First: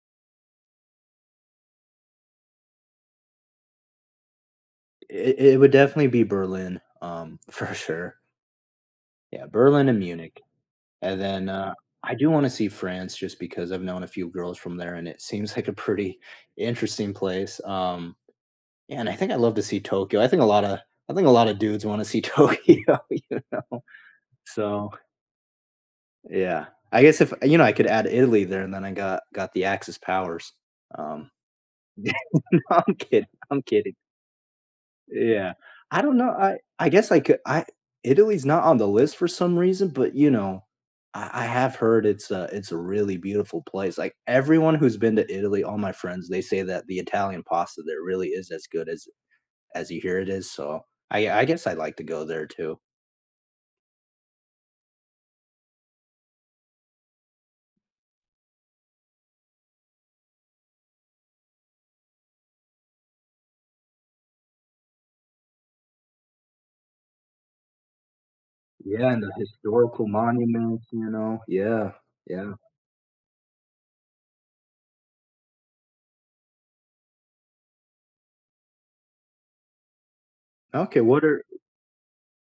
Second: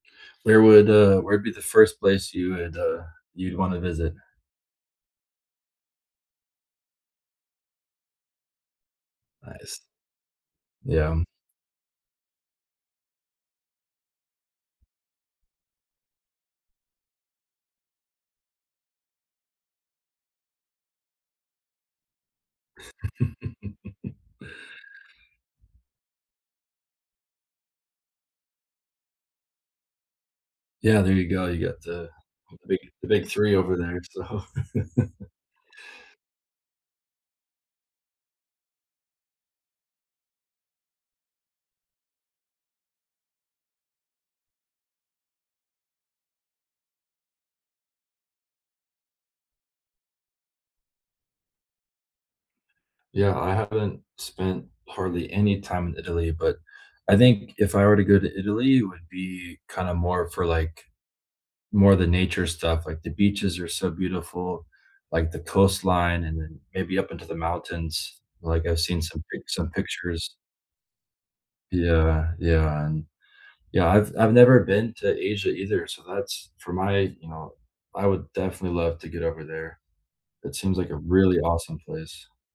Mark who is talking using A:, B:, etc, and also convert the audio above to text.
A: Where would, uh where'd be the first place you would, uh you'd wanna visit?
B: It it would definitely be Berlin, um, for sure. Yeah,
A: Nice.
B: Berlin and Munich.
A: Yeah,
B: And
A: um
B: then, uh, I do want to see France just because I've known a few girls from there and it seems like a pretty interesting place, um, and I think I'd love to see Tokyo. I think a lotta I think a lotta dudes want to see Tokyo, you know, so Yeah, I guess if you know, I could add Italy there and then I got got the Axis powers,
A: Yeah, there you
B: um
A: go. You got the,
B: yeah,
A: o
B: no,
A: big
B: I'm
A: the
B: kidding,
A: big 3
B: I'm
A: over
B: kidding.
A: there, so
B: Yeah, I don't know, I I guess I could I Italy's not on the list for some reason, but, you know, I I have heard it's a it's a really beautiful place. Like, everyone who's been to Italy, all my friends, they say that the Italian pasta there really is as good as as you hear it is, so, I I guess I'd like to go there too.
A: Yeah, I haven't spent hardly any time in Italy, but, I think if I were to go to Italy, it would be kinda more for, like more of the nature stuff, like, the beaches are so beautiful, like, the coastline and then maybe up into the mountains, like, I've seen
B: Yeah, and
A: some
B: the
A: pic some
B: historical
A: pictures.
B: monuments, you know, yeah,
A: Yeah,
B: yeah.
A: yeah, and yeah, I've I've never been to Asia either, so that's for my you know, I would definitely love to get over there. It seems like a
B: Okay, what
A: really
B: are
A: awesome place.